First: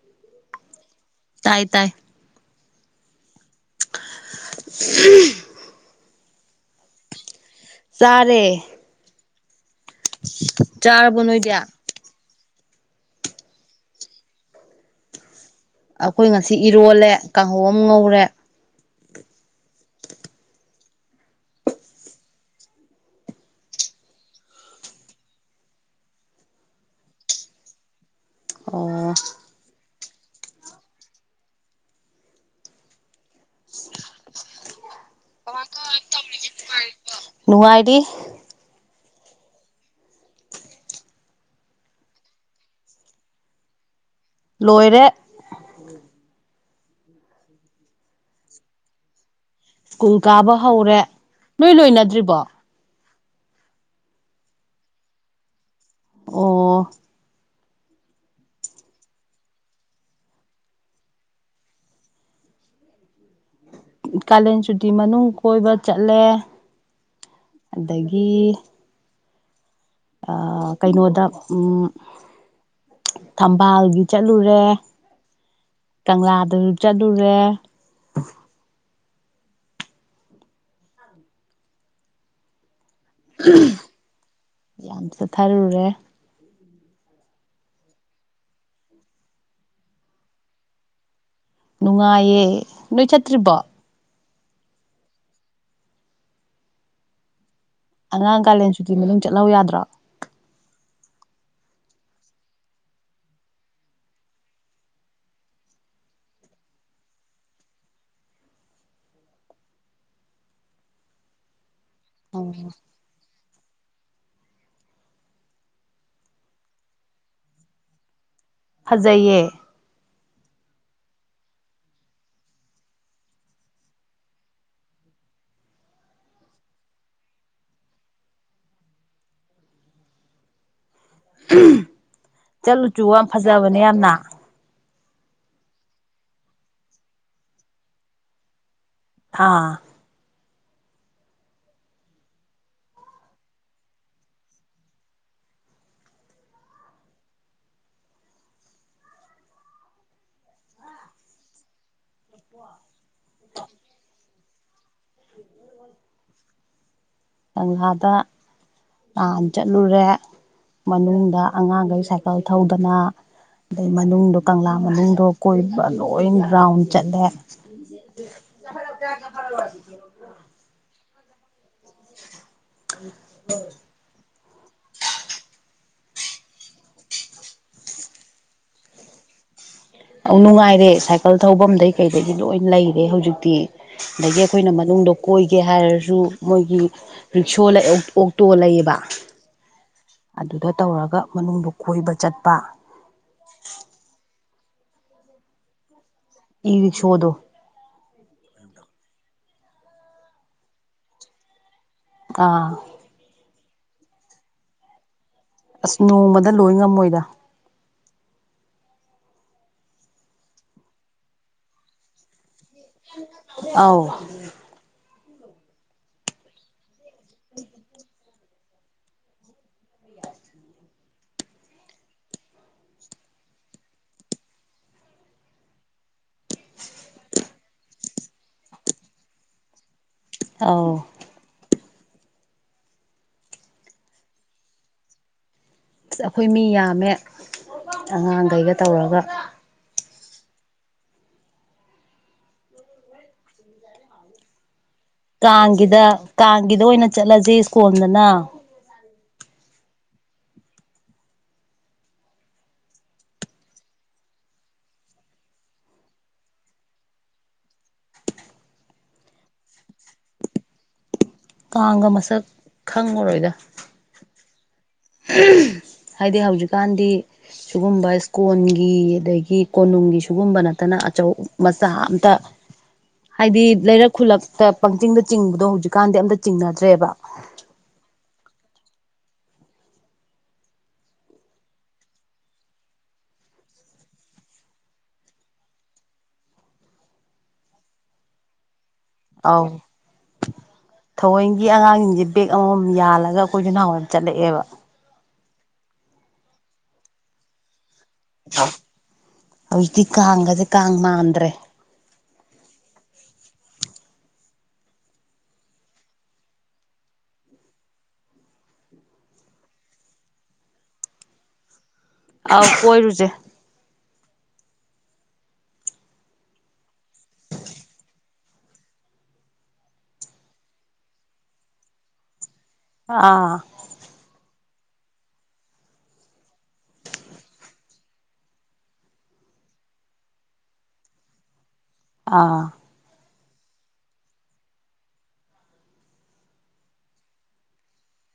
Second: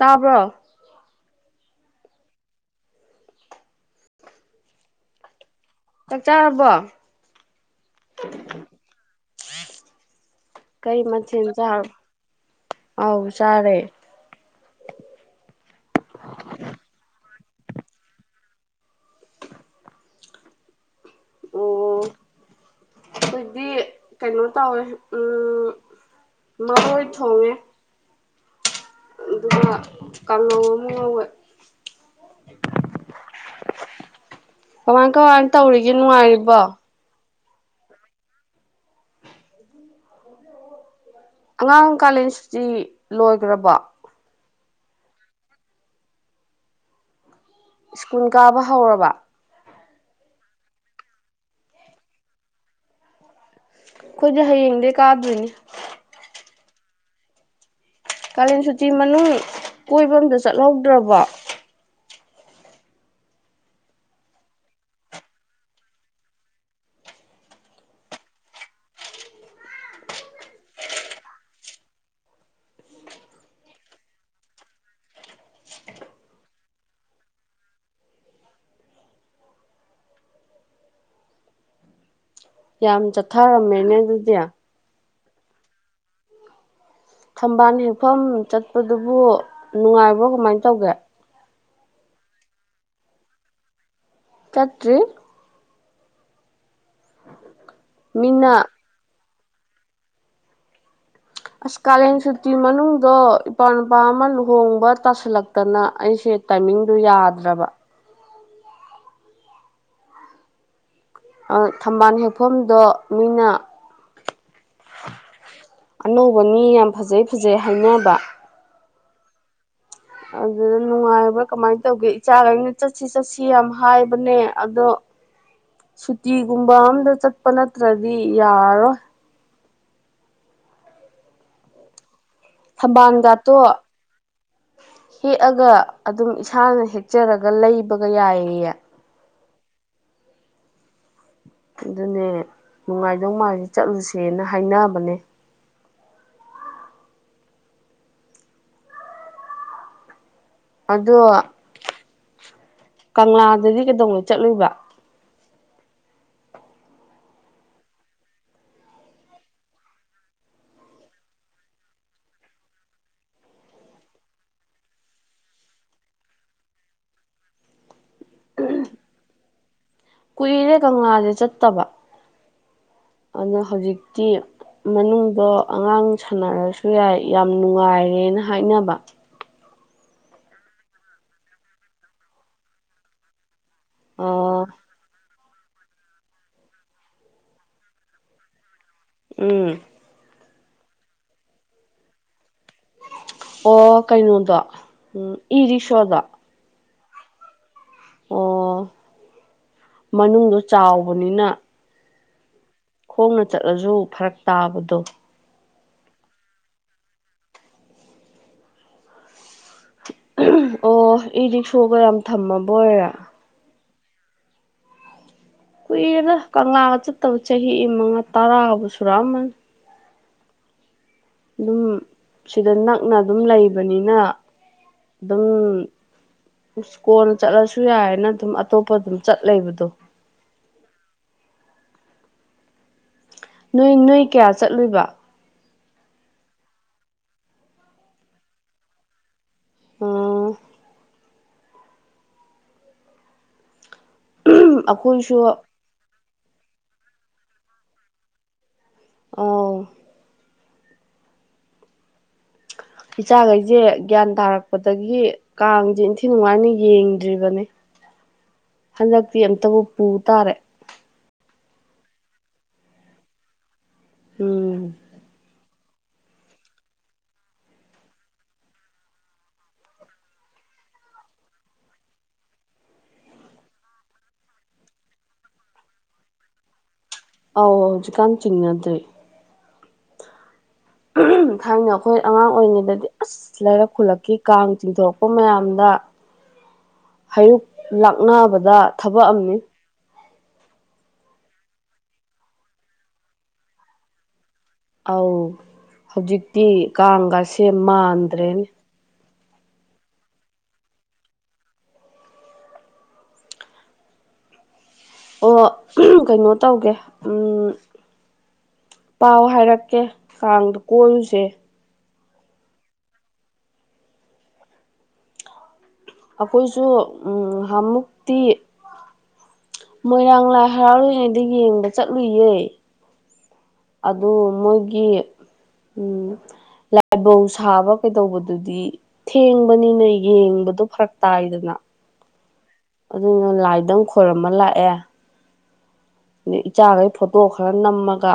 ꯇꯥꯕ꯭ꯔꯣ ꯇꯥꯏ ꯇꯥꯏ [unintelligible] ꯆꯥꯛ ꯆꯥꯔꯕꯣ ꯆꯔꯦ [unintelligible] ꯀꯩ ꯃꯊꯦꯜ ꯅꯣꯏꯗꯤ ꯆꯥꯔꯕ ꯑꯥꯎ ꯆꯥꯔꯦ ꯑꯈꯣꯏ ꯉꯁꯤ ꯏꯔꯣꯜꯂꯦ ꯀꯥꯡꯍꯧ ꯑꯃ ꯉꯧꯔꯦ [unintelligible] ꯑꯈꯣꯏꯗꯤ ꯀꯩꯅꯣ ꯇꯧꯋꯦ ꯎꯝ ꯃꯔꯣꯏ ꯊꯣꯡꯉꯦ ꯑꯣ ꯑꯗꯨꯒ ꯀꯥꯡꯍꯧ ꯑꯃ ꯉꯧꯋꯦ ꯀꯃꯥꯏ ꯀꯃꯥꯏ ꯇꯧꯔꯤꯒꯦ ꯅꯨꯡꯉꯥꯏꯔꯤꯕꯣ ꯅꯨꯡꯉꯥꯏꯗꯤ ꯑꯉꯥꯡ ꯀꯥꯂꯦꯟ ꯁꯨꯇꯤ ꯂꯣꯏꯒ꯭ꯔꯕꯣ ꯂꯣꯏꯔꯦ ꯁ꯭ꯀꯨꯜ ꯀꯥꯕ ꯍꯧꯔꯕ ꯁ꯭ꯀꯨꯜ ꯀꯥꯕ ꯍꯧꯔꯦ ꯅꯣꯏ ꯂꯣꯏꯅꯗ꯭ꯔꯤꯕꯣ ꯑꯈꯣꯏꯗꯤ ꯍꯌꯦꯡꯗꯩ ꯀꯥꯗꯣꯏꯅꯤ ꯑꯣ ꯀꯥꯂꯦꯟ ꯁꯨꯇꯤ ꯃꯅꯨꯡ ꯀꯣꯏꯕ ꯑꯝꯇ ꯆꯠꯍꯧꯗ꯭ꯔꯕꯣ ꯀꯥꯂꯦꯟ ꯁꯨꯇꯤ ꯃꯅꯨꯡ ꯀꯣꯏꯕ ꯆꯠꯂꯦ ꯑꯗꯒꯤ ꯑꯥ ꯀꯩꯅꯣꯗ ꯎꯝ ꯊꯝꯕꯥꯜꯒꯤ ꯆꯠꯂꯨꯔꯦ ꯀꯪꯂꯥꯗꯁꯨ ꯆꯠꯂꯨꯔꯦ ꯌꯥꯝ ꯆꯠꯊꯔꯝꯃꯦꯅꯦ ꯑꯗꯨꯗꯤ ꯌꯥꯝ ꯆꯠꯊꯔꯨꯔꯦ ꯊꯝꯕꯥꯜ ꯍꯦꯛꯐꯝ ꯆꯠꯄꯗꯨꯕꯨ ꯅꯨꯡꯉꯥꯏꯕ꯭ꯔꯣ ꯀꯃꯥꯏꯅ ꯇꯧꯒꯦ ꯅꯨꯡꯉꯥꯏꯌꯦ ꯅꯣꯏ ꯆꯠꯇ꯭ꯔꯤꯕꯣ ꯆꯠꯇ꯭ꯔꯤ ꯑꯉꯥꯡ ꯃꯤꯅ ꯀꯥꯂꯦꯟ ꯁꯨꯇꯤ ꯃꯅꯨꯡ ꯆꯠꯍꯧ ꯌꯥꯗ꯭ꯔꯣ ꯑꯁ ꯀꯥꯂꯦꯟ ꯁꯨꯇꯤ ꯃꯅꯨꯡꯗꯣ ꯏꯄ꯭ꯋꯥ ꯅꯨꯨꯄꯥ ꯑꯃ ꯂꯨꯍꯣꯡꯕ ꯇꯥꯁꯤꯜꯂꯛꯇꯅ ꯑꯩꯁꯦ ꯇꯥꯏꯃꯤꯡꯗꯨ ꯌꯥꯗ꯭ꯔꯕ ꯑꯥ ꯊꯝꯕꯥꯜ ꯑꯣ ꯍꯦꯛꯐꯝꯗꯣ ꯃꯤꯅ ꯑꯅꯧꯕꯅꯤ ꯌꯥꯝ ꯐꯖꯩ ꯐꯖꯩ ꯍꯥꯏꯅꯕ ꯐꯖꯩꯌꯦ ꯑꯗꯨꯗ ꯅꯨꯡꯉꯥꯏꯕ꯭ꯔꯥ ꯀꯃꯥꯏꯅ ꯇꯧꯒꯦ ꯏꯆꯥꯈꯩꯅ ꯆꯠꯁꯤ ꯆꯠꯁꯤ ꯌꯥꯝ ꯍꯥꯏꯕꯅꯦ ꯑꯗꯣ [inaudible] ꯁꯨꯇꯤꯒꯨꯝꯕ ꯑꯝꯗ ꯆꯠꯄ ꯅꯠꯇ꯭ꯔꯗꯤ ꯌꯥꯔꯔꯣꯏ ꯆꯠꯂꯨꯆꯨ ꯌꯥꯝ ꯊꯝꯕꯥꯜꯒꯥꯇꯣ ꯐꯖꯕꯅꯦ ꯌꯥꯝꯅ ꯍꯦꯛꯑꯒ ꯑꯗꯨꯝ ꯏꯁꯥꯅ ꯍꯦꯛꯆꯔꯒ ꯂꯩꯕꯒ ꯌꯥꯏꯌꯦꯌꯦ ꯑꯥ ꯑꯗꯨꯅꯦ ꯅꯨꯡꯉꯥꯏꯗꯧ ꯃꯥꯜꯂꯤ ꯆꯠꯂꯨꯁꯦꯅ ꯍꯥꯏꯅꯕꯅꯦ ꯑꯗꯣ ꯀꯪꯂꯥꯗꯗꯤ ꯀꯩꯗꯧꯉꯩ ꯆꯠꯂꯨꯏꯕ ꯀꯪꯂꯥꯗ ꯅꯍꯥꯟ ꯆꯠꯂꯨꯔꯦ ꯃꯅꯨꯡꯗ ꯑꯉꯥꯡꯈꯩ ꯁꯥꯏꯀꯜ ꯊꯧꯗꯅ ꯑꯗꯩ ꯃꯅꯨꯡꯗꯣ ꯀꯪꯂꯥ ꯃꯅꯨꯡꯗꯣ ꯀꯣꯏꯕ ꯂꯣꯏ ꯔꯥꯎꯟ ꯆꯠꯂꯦ [unintelligible] [unintelligible] ꯀꯨꯏꯔꯦ ꯀꯪꯂꯥꯁꯦ ꯆꯠꯇꯕ ꯑꯗꯣ ꯍꯧꯖꯤꯛꯇꯤ ꯃꯅꯨꯡꯗꯣ ꯑꯉꯥꯡ ꯁꯥꯟꯅꯔꯁꯨ ꯌꯥꯏ ꯌꯥꯝ ꯅꯨꯡꯉꯥꯏꯔꯦꯅ ꯍꯥꯏꯅꯕ ꯑꯧ ꯅꯨꯡꯉꯥꯏꯔꯦ ꯁꯥꯏꯀꯜ ꯊꯧꯐꯝꯗꯩ ꯀꯩꯗꯒꯤ ꯂꯣꯏ ꯂꯩꯔꯦ ꯍꯧꯖꯤꯛꯇꯤ ꯑꯗꯒꯤ ꯑꯣ ꯑꯩꯈꯣꯏꯅ ꯃꯅꯨꯡꯗꯣ ꯑꯣꯏꯒꯦ ꯍꯥꯏꯔꯁꯨ ꯃꯣꯏꯒꯤ ꯔꯤꯛꯁꯣ ꯑꯣꯛꯇꯣ ꯂꯩꯌꯦꯕ ꯎꯝ ꯑꯗꯨꯗ ꯇꯧꯔꯒ ꯃꯅꯨꯡꯕꯨꯛ ꯀꯣꯏꯕ ꯆꯠꯄ ꯑꯣ ꯀꯩꯅꯣꯗꫭ ꯏ ꯔꯤꯛꯁꯣꯗꫭ ꯏ ꯔꯤꯁꯣꯗꯣ ꯑꯣ ꯃꯅꯨꯡꯗꯣ ꯆꯥꯎꯕꯅꯤꯅ ꯑꯥ ꯈꯣꯡꯅ ꯆꯠꯂꯁꯨ ꯐꯔꯛ ꯇꯥꯕꯗꯣ ꯑꯁ ꯅꯣꯡꯃꯗ ꯂꯣꯏ ꯉꯝꯃꯣꯏꯗ ꯑꯣ ꯏ ꯔꯤꯛꯁꯣꯒ ꯌꯥꯝ ꯊꯝꯃꯕ ꯑꯣꯏꯔꯦ ꯑꯥꯎ ꯀꯨꯏꯔ‌ꯦꯗ ꯀꯪꯂꯥꯒ ꯆꯠꯇꯕ ꯆꯍꯤ ꯃꯉꯥ ꯇꯔꯥꯕꯨ ꯁꯨꯔꯛꯑꯃꯅꯤ ꯑꯗꯨꯝ ꯁꯤꯗ ꯅꯛꯅ ꯑꯗꯨꯝ ꯂꯩꯕꯅꯤꯅ ꯑꯗꯨꯝ ꯏꯀꯣꯟꯅ ꯆꯠꯂꯁꯨ ꯌꯥꯔ‌ꯦꯅ ꯑꯗꯨꯝ ꯑꯇꯣꯞꯄ ꯑꯗꯨꯝ ꯆꯠ ꯂꯩꯕꯗꯣ ꯑꫭ ꯅꯣꯏ ꯅꯣꯏ ꯀꯌꯥ ꯆꯠꯂꯨꯏꯕ ꯑꯁ ꯑꯩꯈꯣꯏ ꯃꯤ ꯌꯥꯝꯃꯦ ꯑꯉꯥꯡꯈꯩꯒ ꯇꯧꯔꯒ ꯎꯝ ꯭ꯔ [inaudible] ꯑꯩꯈꯣꯏꯁꯨ ꯒꯤꯗ ꯀꯥꯡꯒꯤꯗ ꯑꯣꯏꯅ ꯆꯠꯂꯁꯤ ꯏꯁ꯭ꯀꯣꯟꯜꯗꯅ ꯑꯥꯎ ꯏꯆꯥꯈꯩꯁꯦ ꯒ꯭ꯌꯥꯟ ꯇꯥꯔꯛꯄꯗꯒꯤ ꯀꯥꯡꯁꯦ ꯏꯟꯊꯤ ꯅꯨꯡꯉꯥꯏꯅ ꯌꯦꯡꯗ꯭ꯔꯤꯕꯅꯦ ꯍꯟꯗꯛꯇꯤ ꯑꯝꯇꯕꯨ ꯄꯨ ꯇꯥꯔꯦ ꯀꯥꯡꯒ ꯃꯁꯛ ꯈꯪꯉꯨꯔꯣꯏꯗ ꯎꯝ ꯍꯥꯏꯗꯤ ꯍꯧꯖꯤꯛꯀꯥꯟꯗꯤ ꯁꯤꯨꯒꯨꯝꯕ ꯏꯁ꯭ꯀꯣꯟꯒꯤ ꯑꯗꯒꯤ ꯀꯣꯅꯨꯡꯒꯤ ꯁꯤꯒꯨꯝꯕ ꯅꯠꯇꯅ ꯑꯆꯧ ꯃꯆꯥ ꯑꯝꯇꯥ ꯍꯥꯏꯗꯤ ꯂꯩꯔꯛ ꯈꯨꯜꯂꯛꯇ ꯄꯪꯆꯤꯡꯗ ꯆꯤꯡꯕꯗꯣ ꯍꯧꯖꯤꯛꯀꯥꯟꯗꯤ ꯑꯝꯇ ꯆꯤꯡꯅꯗ꯭ꯔꯦꯕ ꯑꯧ ꯍꯧꯖꯤꯛꯀꯥꯟ ꯆꯤꯡꯅꯗ꯭ꯔ‌ꯦ ꯊꯥꯏꯅ ꯑꯩꯈꯣꯏ ꯑꯉꯥꯡ ꯑꯣꯏꯔꯤꯉꯩꯗꯗꯤ ꯑꯁ ꯂꯩꯔꯛ ꯈꯨꯜꯂꯛꯀꯤ ꯀꯥꯡ ꯆꯤꯡꯊꯣꯔꯛꯄ ꯃꯌꯥꯝꯗ ꯍꯩꯔꯨꯛ ꯂꯥꯛꯅꯕꯗ ꯊꯕꯛ ꯑꯃꯅꯤ ꯑꯥꯎ ꯊꯑꯣꯏꯒꯤ ꯑꯉꯥꯡꯁꯤꯡꯁꯦ ꯕꯦꯛ ꯑꯃꯃꯝ ꯌꯥꯜꯂꯒ ꯑꯩꯈꯣꯏꯁꯨ ꯅꯍꯥꯟꯋꯥꯏꯝ ꯆꯠꯂꯛꯑꯦꯕ ꯑꯧ ꯍꯧꯖꯤꯛꯇꯤ ꯀꯥꯡꯒꯥꯁꯦ ꯃꯥꯟ ꯍꯧꯖꯤꯛꯇꯤ ꯀꯥꯡꯒꯁꯦ ꯀꯥꯡ ꯃꯥꯟꯗ꯭ꯔꯦ ꯑꯣ ꯀꯩꯅꯣ ꯇꯧꯒꯦ ꯎꯝ ꯄꯥꯎ ꯍꯥꯏꯔꯛꯀꯦ ꯀꯥꯡꯗꯨ ꯀꯣꯏꯔꯨꯁꯦ ꯑꯥꯎ ꯀꯣꯏꯔꯨꯁꯦ ꯑꯩꯈꯣꯏꯁꯨ ꯎꯝ ꯉꯍꯥꯟꯃꯨꯛꯇꯤ ꯃꯣꯏꯔꯥꯡ ꯂꯥꯏ ꯍꯔꯥꯎꯔꯤꯉꯩꯗ ꯌꯦꯡꯕ ꯆꯠꯂꯨꯏꯌꯦ ꯑꯥ ꯑꯗꯨ ꯃꯣꯏꯒꯤ ꯎꯝ ꯂꯥꯏꯕꯧ ꯁꯥꯕ ꯀꯩꯗꯧꯕꯗꯨꯗꯤ ꯊꯦꯡꯕꯅꯤꯅ ꯌꯦꯡꯕꯗꯣ ꯐꯔꯛ ꯇꯥꯏꯗꯅ ꯑꯥ ꯑꯗꯨꯅ ꯂꯥꯏꯗꯪ ꯈꯣꯏꯔꯃ ꯂꯥꯛꯑꯦ ꯑꯗꯩ ꯏꯆꯥꯈꯩ ꯐꯣꯇꯣ ꯈꯔ ꯅꯝꯃꯒ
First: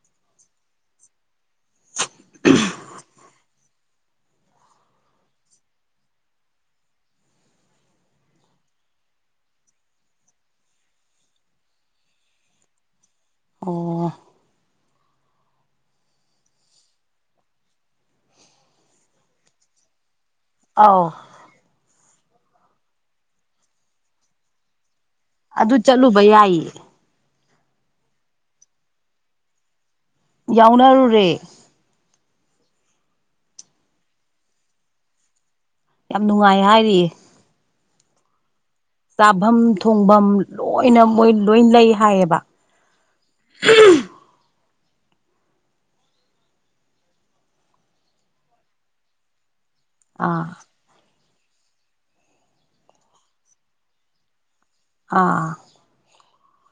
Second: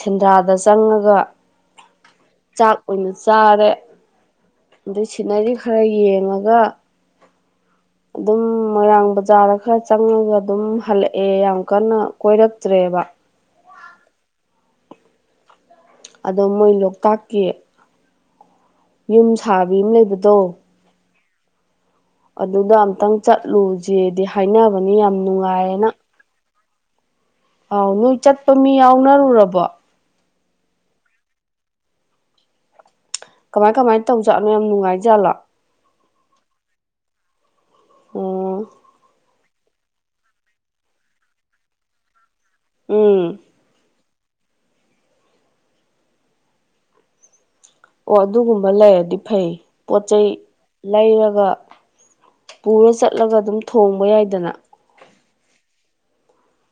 ꯁꯦꯟꯗ꯭ꯔꯥꯗ ꯆꯪꯉꯒ ꯆꯥꯛ ꯑꯣꯏꯅ ꯆꯥꯔꯦ ꯑꯗꯩ ꯁꯤꯅꯔꯤ ꯈꯔ ꯌꯦꯡꯉꯒ [inaudible] ꯑꯗꯨꯝ ꯃꯣꯏꯔꯥꯡ ꯕꯖꯥꯔꯗ ꯈꯔ ꯆꯪꯉꯒ ꯑꯗꯨꯝ ꯍꯜꯂꯛꯑꯦ ꯌꯥꯝ ꯀꯟꯅ ꯀꯣꯏꯔꯛꯇ꯭ꯔꯦꯕ ꯑꯣ ꯑꯗꯣ ꯃꯣꯏ ꯂꯣꯛꯇꯥꯛꯀꯤ ꯌꯨꯝ ꯁꯥꯕꯤ ꯑꯃ ꯂꯩꯕꯗꯣ ꯑꯥꯎ ꯑꯗꯨꯗ ꯑꯝꯇꯪ ꯆꯠꯂꯨꯁꯦꯗꯤ ꯍꯥꯏꯅꯕꯅꯤ ꯌꯥꯝ ꯑꯗꯨ ꯅꯨꯡꯉꯥꯏꯌꯦꯅ ꯆꯠꯂꯨꯕ ꯌꯥꯏꯌꯦ ꯑꯥꯎ ꯅꯣꯏ ꯆꯠꯄ ꯃꯤ ꯌꯥꯎꯅꯔꯨꯔꯕꯣ ꯌꯥꯎꯅꯔꯨꯔꯦ ꯀꯃꯥꯏ ꯀꯃꯥꯏ ꯇꯧꯖꯥꯠꯅꯣ ꯌꯥꯝ ꯅꯨꯡꯉꯥꯏꯖꯥꯠꯂꯥ ꯌꯥꯝ ꯅꯨꯡꯉꯥꯏ ꯍꯥꯏꯔꯤꯌꯦ ꯑꯣ ꯆꯥꯐꯝ ꯊꯣꯡꯐꯝ ꯂꯣꯏꯅ ꯃꯣꯏ ꯂꯣꯏ ꯂꯩ ꯍꯥꯏꯌꯦꯕ ꯎꯝ ꯑꯣ ꯑꯗꯨꯒꯨꯝꯕ ꯂꯩꯔꯗꯤ ꯐꯩ ꯄꯣꯠ ꯆꯩꯩ ꯑꯥ ꯂꯩꯔꯒ ꯄꯨꯔ ꯆꯠꯂꯒ ꯑꯗꯨꯝ ꯊꯣꯡꯕ ꯌꯥꯏꯗꯅ ꯑꯥ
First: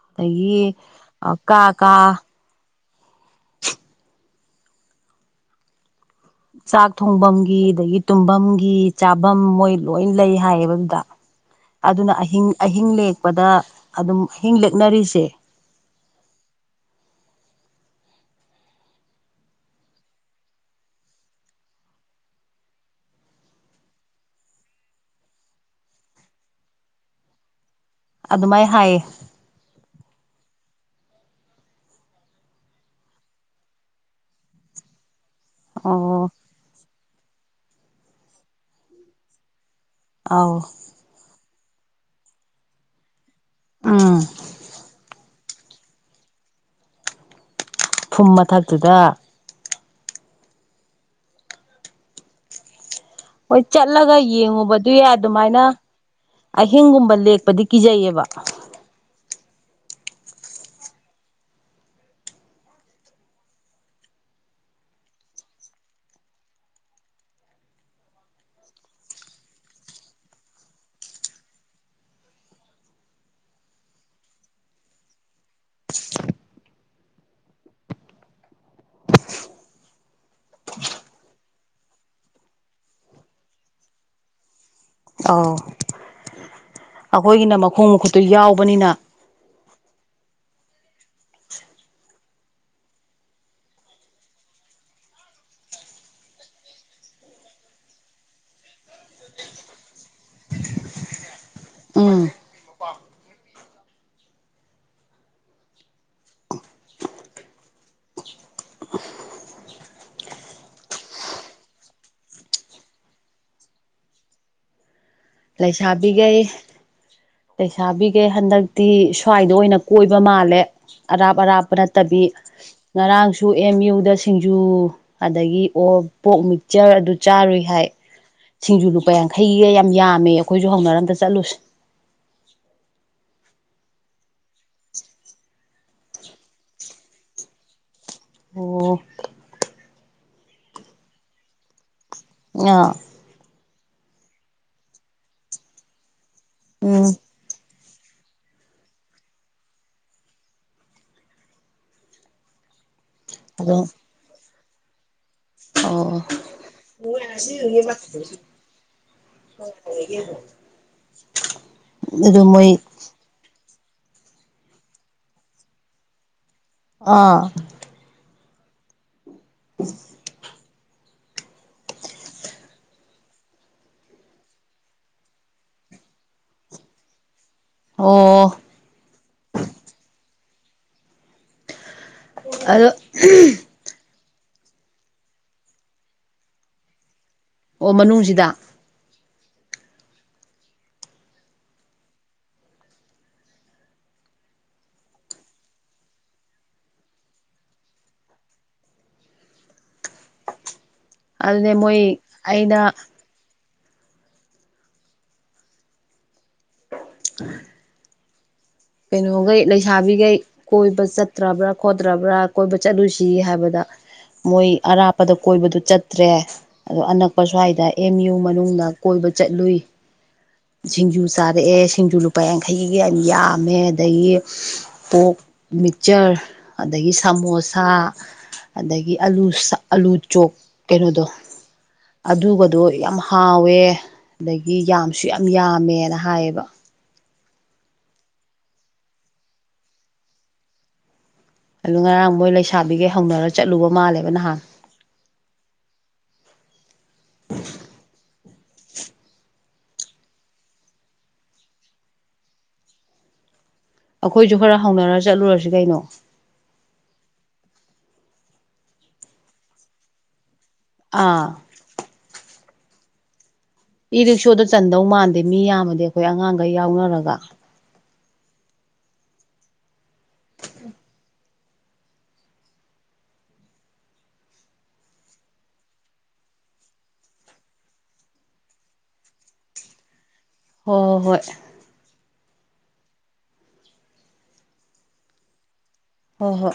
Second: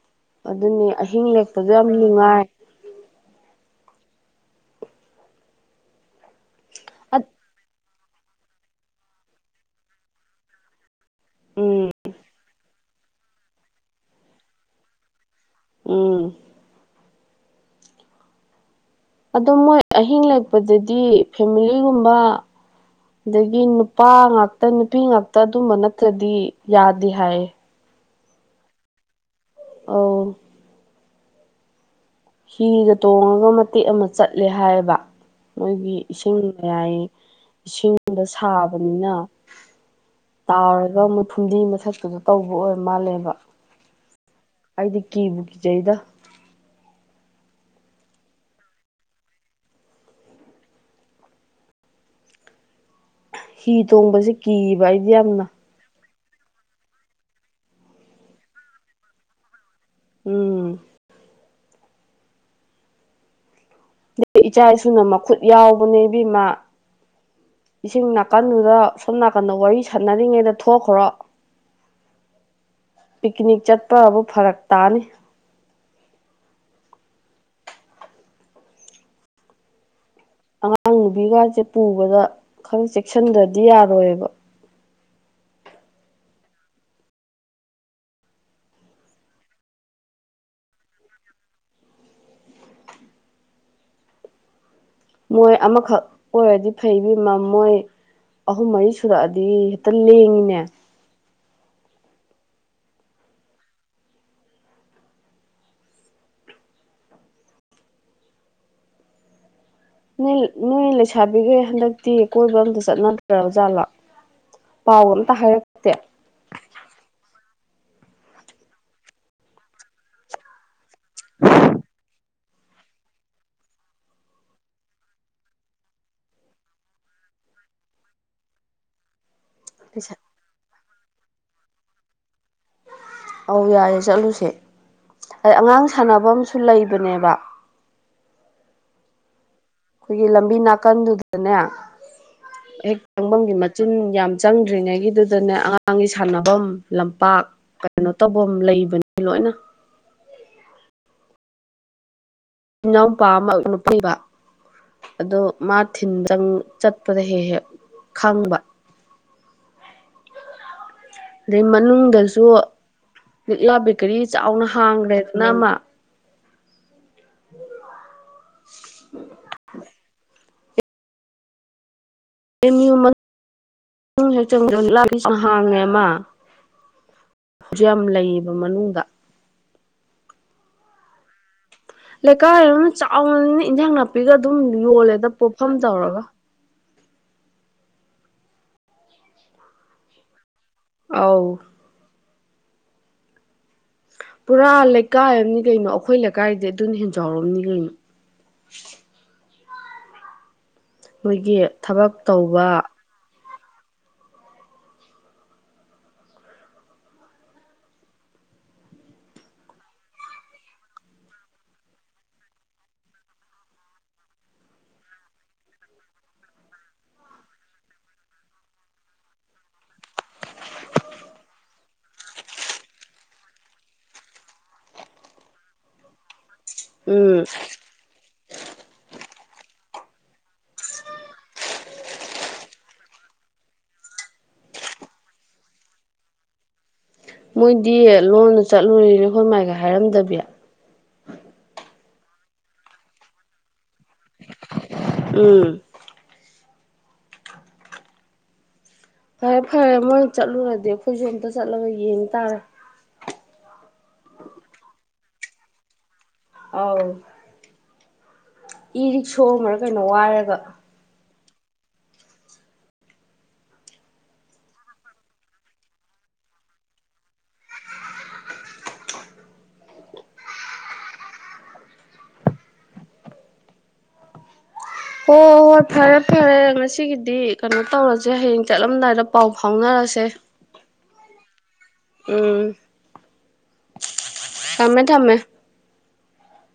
ꯑꯗꯒꯤ ꯑꯗꯨꯅꯤ ꯑꯍꯤꯡ ꯀꯥ ꯂꯦꯛꯄꯗꯣ ꯌꯥꯝ ꯀꯥ ꯅꯨꯡꯉꯥꯏ ꯆꯥꯛ ꯊꯣꯡꯐꯝꯒꯤ ꯑꯗꯒꯤ ꯇꯨꯝꯐꯝꯒꯤ ꯆꯥꯐꯝ ꯃꯣꯏ ꯂꯣꯏ ꯂꯩ ꯍꯥꯏꯌꯦꯕ ꯑꯗꯨꯗ ꯎꯝ ꯑꯗꯨꯅ ꯑꯍꯤꯡ ꯑꯍꯤꯡ ꯂꯦꯛꯄꯗ ꯑꯗꯨꯝ ꯑꯍꯤꯡ ꯂꯦꯛꯅꯔꯤꯁꯦ ꯎꯝ ꯑꯗꯣ ꯃꯣꯏ ꯑꯍꯤꯡ ꯂꯦꯛꯄꯗꯗꯤ ꯐꯦꯃꯤꯂꯤꯒꯨꯝꯕ ꯑꯗꯒꯤ ꯅꯨꯄꯥ ꯉꯥꯛꯇ ꯅꯨꯄꯤ ꯉꯥꯛꯇ ꯑꯗꯨꯝꯕ ꯅꯠꯇ꯭ꯔꯗꯤ ꯌꯥꯗꯦ ꯍꯥꯏꯌꯦ ꯑꯗꯨꯃꯥꯏꯅ ꯍꯥꯏꯌꯦ ꯑꯥꯎ ꯍꯤꯒ ꯇꯣꯡꯉꯒ ꯃꯇꯦꯛ ꯑꯃ ꯆꯠꯂꯦ ꯍꯥꯏꯌꯦꯕ ꯃꯣꯏꯒꯤ ꯑꯣ ꯏꯁꯤꯡ ꯃꯌꯥꯏ ꯏꯁꯤꯡꯗ ꯁꯥꯕꯅꯤꯅ ꯑꯧ ꯇꯥꯎꯔꯒ ꯃꯣꯏ ꯐꯨꯝꯗꯤ ꯃꯊꯛꯇꯨꯗ ꯇꯧꯕ ꯑꯣꯏ ꯃꯥꯜꯂꯦꯕ ꯎꯝ ꯑꯩꯗꯤ ꯀꯤꯕꯨ ꯀꯤꯖꯩꯗ ꯐꯨꯝ ꯃꯊꯛꯇꯨꯗ ꯍꯣꯏ ꯍꯤ ꯆꯠꯂꯒ ꯇꯣꯡꯕꯁꯦ ꯀꯤꯕ ꯌꯦꯡꯉꯨꯕꯗꯨ ꯌꯥꯏ ꯑꯩꯗꯤ ꯌꯥꯝꯅ ꯑꯗꯨꯃꯥꯏꯅ ꯑꯍꯤꯡꯒꯨꯝꯕ ꯂꯦꯛꯄꯗꯤ ꯀꯤꯖꯩꯌꯦꯕ ꯎꯝ ꯏꯆꯥ ꯏꯁꯨꯅ ꯃꯈꯨꯠ ꯌꯥꯎꯕꯅꯦ ꯏꯕꯦꯃꯥ ꯏꯁꯤꯡ ꯅꯥꯀꯟꯗꯨꯗ ꯁꯣꯝ ꯅꯥꯀꯟꯗ ꯋꯥꯔꯤ ꯁꯥꯟꯅꯔꯤꯉꯩꯗ ꯊꯣꯛꯈ꯭ꯔꯣ ꯄꯤꯛꯅꯤꯛ ꯆꯠꯄꯕꯨ ꯐꯔꯛ ꯇꯥꯅꯤ ꯑꯉꯥꯡ ꯅꯨꯕꯤꯒꯥꯁꯦ ꯄꯨꯕꯗ ꯈꯔ ꯆꯦꯛꯁꯤꯟꯗ꯭ꯔꯗꯤ ꯌꯥꯔꯣꯏꯕ ꯑꯥꯎ ꯑꯩꯈꯣꯏꯒꯤꯅ ꯃꯈꯣꯡ ꯃꯈꯨꯠꯇꯨ ꯌꯥꯎꯕꯅꯤꯅ ꯃꯣꯏ ꯑꯃꯈꯛ ꯑꯣꯏꯔꯗꯤ ꯐꯩꯕꯤꯃ ꯃꯣꯏ ꯑꯍꯨꯝ ꯃꯔꯤ ꯁꯨꯔꯛꯑꯗꯤ ꯍꯦꯛꯇ ꯂꯦꯡꯉꯤꯅꯦ ꯎꯝ ꯅꯣꯏ ꯅꯣꯏ ꯂꯩꯁꯥꯕꯤꯈꯦ ꯍꯟꯗꯛꯇꯤ ꯀꯣꯏꯕ ꯑꯝꯇ ꯆꯠꯅꯗ꯭ꯔꯥ ꯖꯥꯂꯣ ꯄꯥꯎ ꯑꯝ ꯇ ꯍꯥꯏ ꯁꯥꯕꯤꯒꯩ ꯂꯩꯩꯁꯥꯕꯤꯒꯦ ꯍꯟꯗꯛꯇꯤ ꯁ꯭ꯋꯥꯏꯗ ꯑꯣꯏꯅ ꯀꯣꯏꯕ ꯃꯥꯜꯂꯦ ꯑꯔꯥꯞ ꯑꯔꯥꯞꯄ ꯅꯠꯇꯕꯤ ꯉꯔꯥꯡꯁꯨ ꯑꯦꯝ ꯌꯨꯗ ꯁꯤꯡꯖꯨ ꯑꯗꯒꯤ ꯑꯣ ꯄꯣꯛ ꯃꯤꯛꯆ꯭ꯔ ꯑꯗꯨ ꯆꯥꯔꯨꯏ ꯍꯥꯏ ꯁꯤꯡꯖꯨ ꯂꯨꯄꯥ ꯌꯥꯡꯈꯩꯒꯤꯌ ꯌꯥꯝꯃꯦ ꯑꯈꯣꯏꯁꯨ ꯍꯧꯅꯔꯝꯗ ꯆꯠꯂꯨꯁꯦ ꯑꯧ ꯌꯥꯔꯦ ꯆꯠꯂꯨꯁꯦ ꯑ ꯑꯉꯥꯡ ꯁꯥꯟꯅꯕꯝꯁꯨ ꯂꯩꯕꯅꯦꯕ ꯑꯣ ꯈꯣꯏꯒꯤ ꯂꯝꯕꯤ ꯅꯥꯀꯟꯗꯨꯗꯅꯦ ꯑ ꯍꯦꯛ ꯆꯪꯐꯝꯒꯤ ꯃꯆꯤꯟ ꯌꯥꯝ ꯆꯪꯗ꯭ꯔꯤꯉꯩꯒꯤꯗꯨꯗꯅꯦ ꯑꯉꯥꯡꯒꯤ ꯁꯥꯟꯅꯐꯝ ꯎꯝ ꯂꯝꯄꯥꯛ ꯀ ꯀꯅꯣ ꯇꯧꯕꯝ ꯂꯩꯕꯅꯦ ꯂꯣꯏꯅ ꯏꯅꯥꯎꯄꯥ ꯑꯃ ꯑꯗꯣ ꯅꯨꯄꯤꯕ ꯑꯗꯣ ꯃꯥ ꯊꯤꯟ ꯑꯣ ꯆꯪ ꯆꯠꯄꯗ ꯍꯦꯛ ꯍꯦꯛ ꯈꯪꯕ [inaudible] ꯑꯗꯩ ꯑꯗꯨ ꯃꯅꯨꯡꯗꯖꯨ ꯃꯣꯏ ꯂꯤꯛꯂꯥ ꯕꯦꯀꯔꯤ ꯆꯥꯎꯅ ꯍꯥꯡꯈ꯭ꯔꯦꯗꯅ ꯑꯃ ꯑꯥ ꯑꯦꯝ ꯌꯨ ꯃ [inaudible] ꯍꯥꯡꯉꯦꯃ ꯍꯧꯖꯤ ꯌꯝ ꯂꯩꯕ ꯑꯣ ꯃꯅꯨꯡꯗ ꯂꯩꯀꯥꯏ ꯑꯗꯣ ꯑꯃ ꯆꯥꯎꯅꯅꯤꯅ ꯏꯟꯖꯥꯡ ꯅꯥꯄꯤꯒ ꯑꯗꯨꯝ ꯌꯣꯜꯂꯦꯗ ꯄꯣꯠꯐꯝ ꯇꯧꯔꯒ ꯑꯣ ꯃꯅꯨꯡꯖꯤꯗ ꯑꯥꯎ ꯄꯨꯔꯥ ꯂꯩꯀꯥꯏ ꯑꯃꯅꯤꯅꯤ ꯀꯩꯅꯣ ꯑꯩꯈꯣꯏ ꯂꯩꯀꯥꯏꯗꯤ ꯑꯗꯨꯅ ꯍꯦꯟ ꯆꯥꯎꯔꯝꯅꯤ ꯒꯩꯅꯣ ꯃꯣꯏꯒꯤ ꯑꯗꯨꯅꯦ ꯃꯣꯏ ꯊꯕꯛ ꯇꯧꯕ ꯑꯩꯅ ꯎ ꯀꯩꯅꯣꯒꯩ ꯂꯩꯁꯥꯕꯤꯒꯩ ꯀꯣꯏꯕ ꯆꯠꯇ꯭ꯔꯕ꯭ꯔꯥ ꯈꯣꯠꯇ꯭ꯔꯕ꯭ꯔꯥ ꯀꯣꯏꯕ ꯆꯠꯂꯨꯁꯤ ꯍꯥꯏꯕꯗ ꯃꯣꯏ ꯑꯔꯥꯞꯄꯗ ꯀꯣꯏꯕꯗꯨ ꯆꯠꯇ꯭ꯔꯦ ꯑꯗꯣ ꯑꯅꯛꯄ ꯁ꯭ꯋꯥꯏꯗ ꯑꯦꯝ ꯌꯨ ꯃꯅꯨꯡꯗ ꯀꯣꯏꯕ ꯆꯠꯂꯨꯏ ꯁꯤꯡꯖꯨ ꯆꯥꯔꯛꯑꯦ ꯁꯤꯡꯖꯨ ꯂꯨꯄꯥ ꯌꯥꯡꯈꯩꯒꯤ ꯌꯝ ꯌꯝ ꯃꯦ ꯑꯗꯒꯤ ꯄꯣꯛ ꯃꯤꯛꯆ꯭ꯔ ꯑꯗꯒꯤ ꯎꯝ ꯁꯃꯣꯁꯥ ꯑꯗꯒꯤ ꯑꯗꯒꯤ ꯑꯂꯨ ꯁ ꯑꯂꯩ ꯆꯣꯛ ꯀꯩꯅꯣꯗꯣ ꯑꯗꯨꯒꯗꯣ ꯌꯥꯝ ꯍꯥꯎꯋꯦ ꯑꯗꯒꯤ ꯌꯥꯝꯁꯨ ꯌꯥꯝ ꯌꯥꯝꯃꯦꯅ ꯍꯥꯏꯌꯦꯕ ꯃꯣꯏꯗꯤ ꯂꯣꯟꯅ ꯆꯠꯂꯨꯔꯤꯔ ꯍꯣꯏ ꯃꯥꯏꯒ ꯍꯥꯏꯔꯝꯗꯕꯤ ꯑꯗꯨ ꯉꯔꯥꯡ ꯃꯣꯏ ꯂꯩꯁꯥꯕꯤꯒꯩ ꯍꯧꯅꯔ ꯆꯠꯂꯨꯕ ꯃꯥꯜꯂꯦꯕ ꯅꯍꯥꯟ ꯎꯝ ꯑ ꯐꯔꯦ ꯐꯔꯦ ꯃꯣꯏ ꯆꯠꯂꯨꯔꯗꯤ ꯑꯈꯣꯏꯁꯨ ꯑꯝꯇ ꯆꯠꯂꯒ ꯌꯦꯡ ꯇꯥꯔꯦ ꯑꯈꯣꯏꯖꯨ ꯈꯔ ꯍꯧꯅꯔ ꯆꯠꯂꯨꯔꯁꯤ ꯀꯩꯅꯣ ꯑꯥꯎ ꯏ ꯔꯤꯛꯁꯣ ꯑꯃꯔ ꯀꯩꯅꯣ ꯋꯥꯏꯔꯒ ꯑꯥ ꯏ ꯔꯤꯛꯁꯣꯗ ꯆꯟꯗꯧ ꯃꯥꯟꯗꯦ ꯃꯤ ꯌꯥꯝꯃꯗꯤ ꯑꯩꯈꯣꯏ ꯑꯉꯥꯡꯒꯩ ꯌꯥꯎꯅꯔꯒ [inaudible] [unintelligible] ꯍꯣꯏ ꯐꯔꯦ ꯐꯔꯦ ꯉꯁꯤꯒꯤꯗꯤ ꯀꯩꯅꯣ ꯇꯧꯔꯁꯦ ꯍꯌꯦꯡ ꯆꯠꯂꯝꯗꯥꯏꯗ ꯄꯥꯎ ꯐꯥꯎꯅꯔꯁꯦ ꯍꯣꯏ ꯍꯣꯏ ꯍꯣꯏ ꯎꯝ ꯊꯝꯃꯦ ꯊꯝꯃꯦ ꯍꯣꯏ ꯍꯣꯏ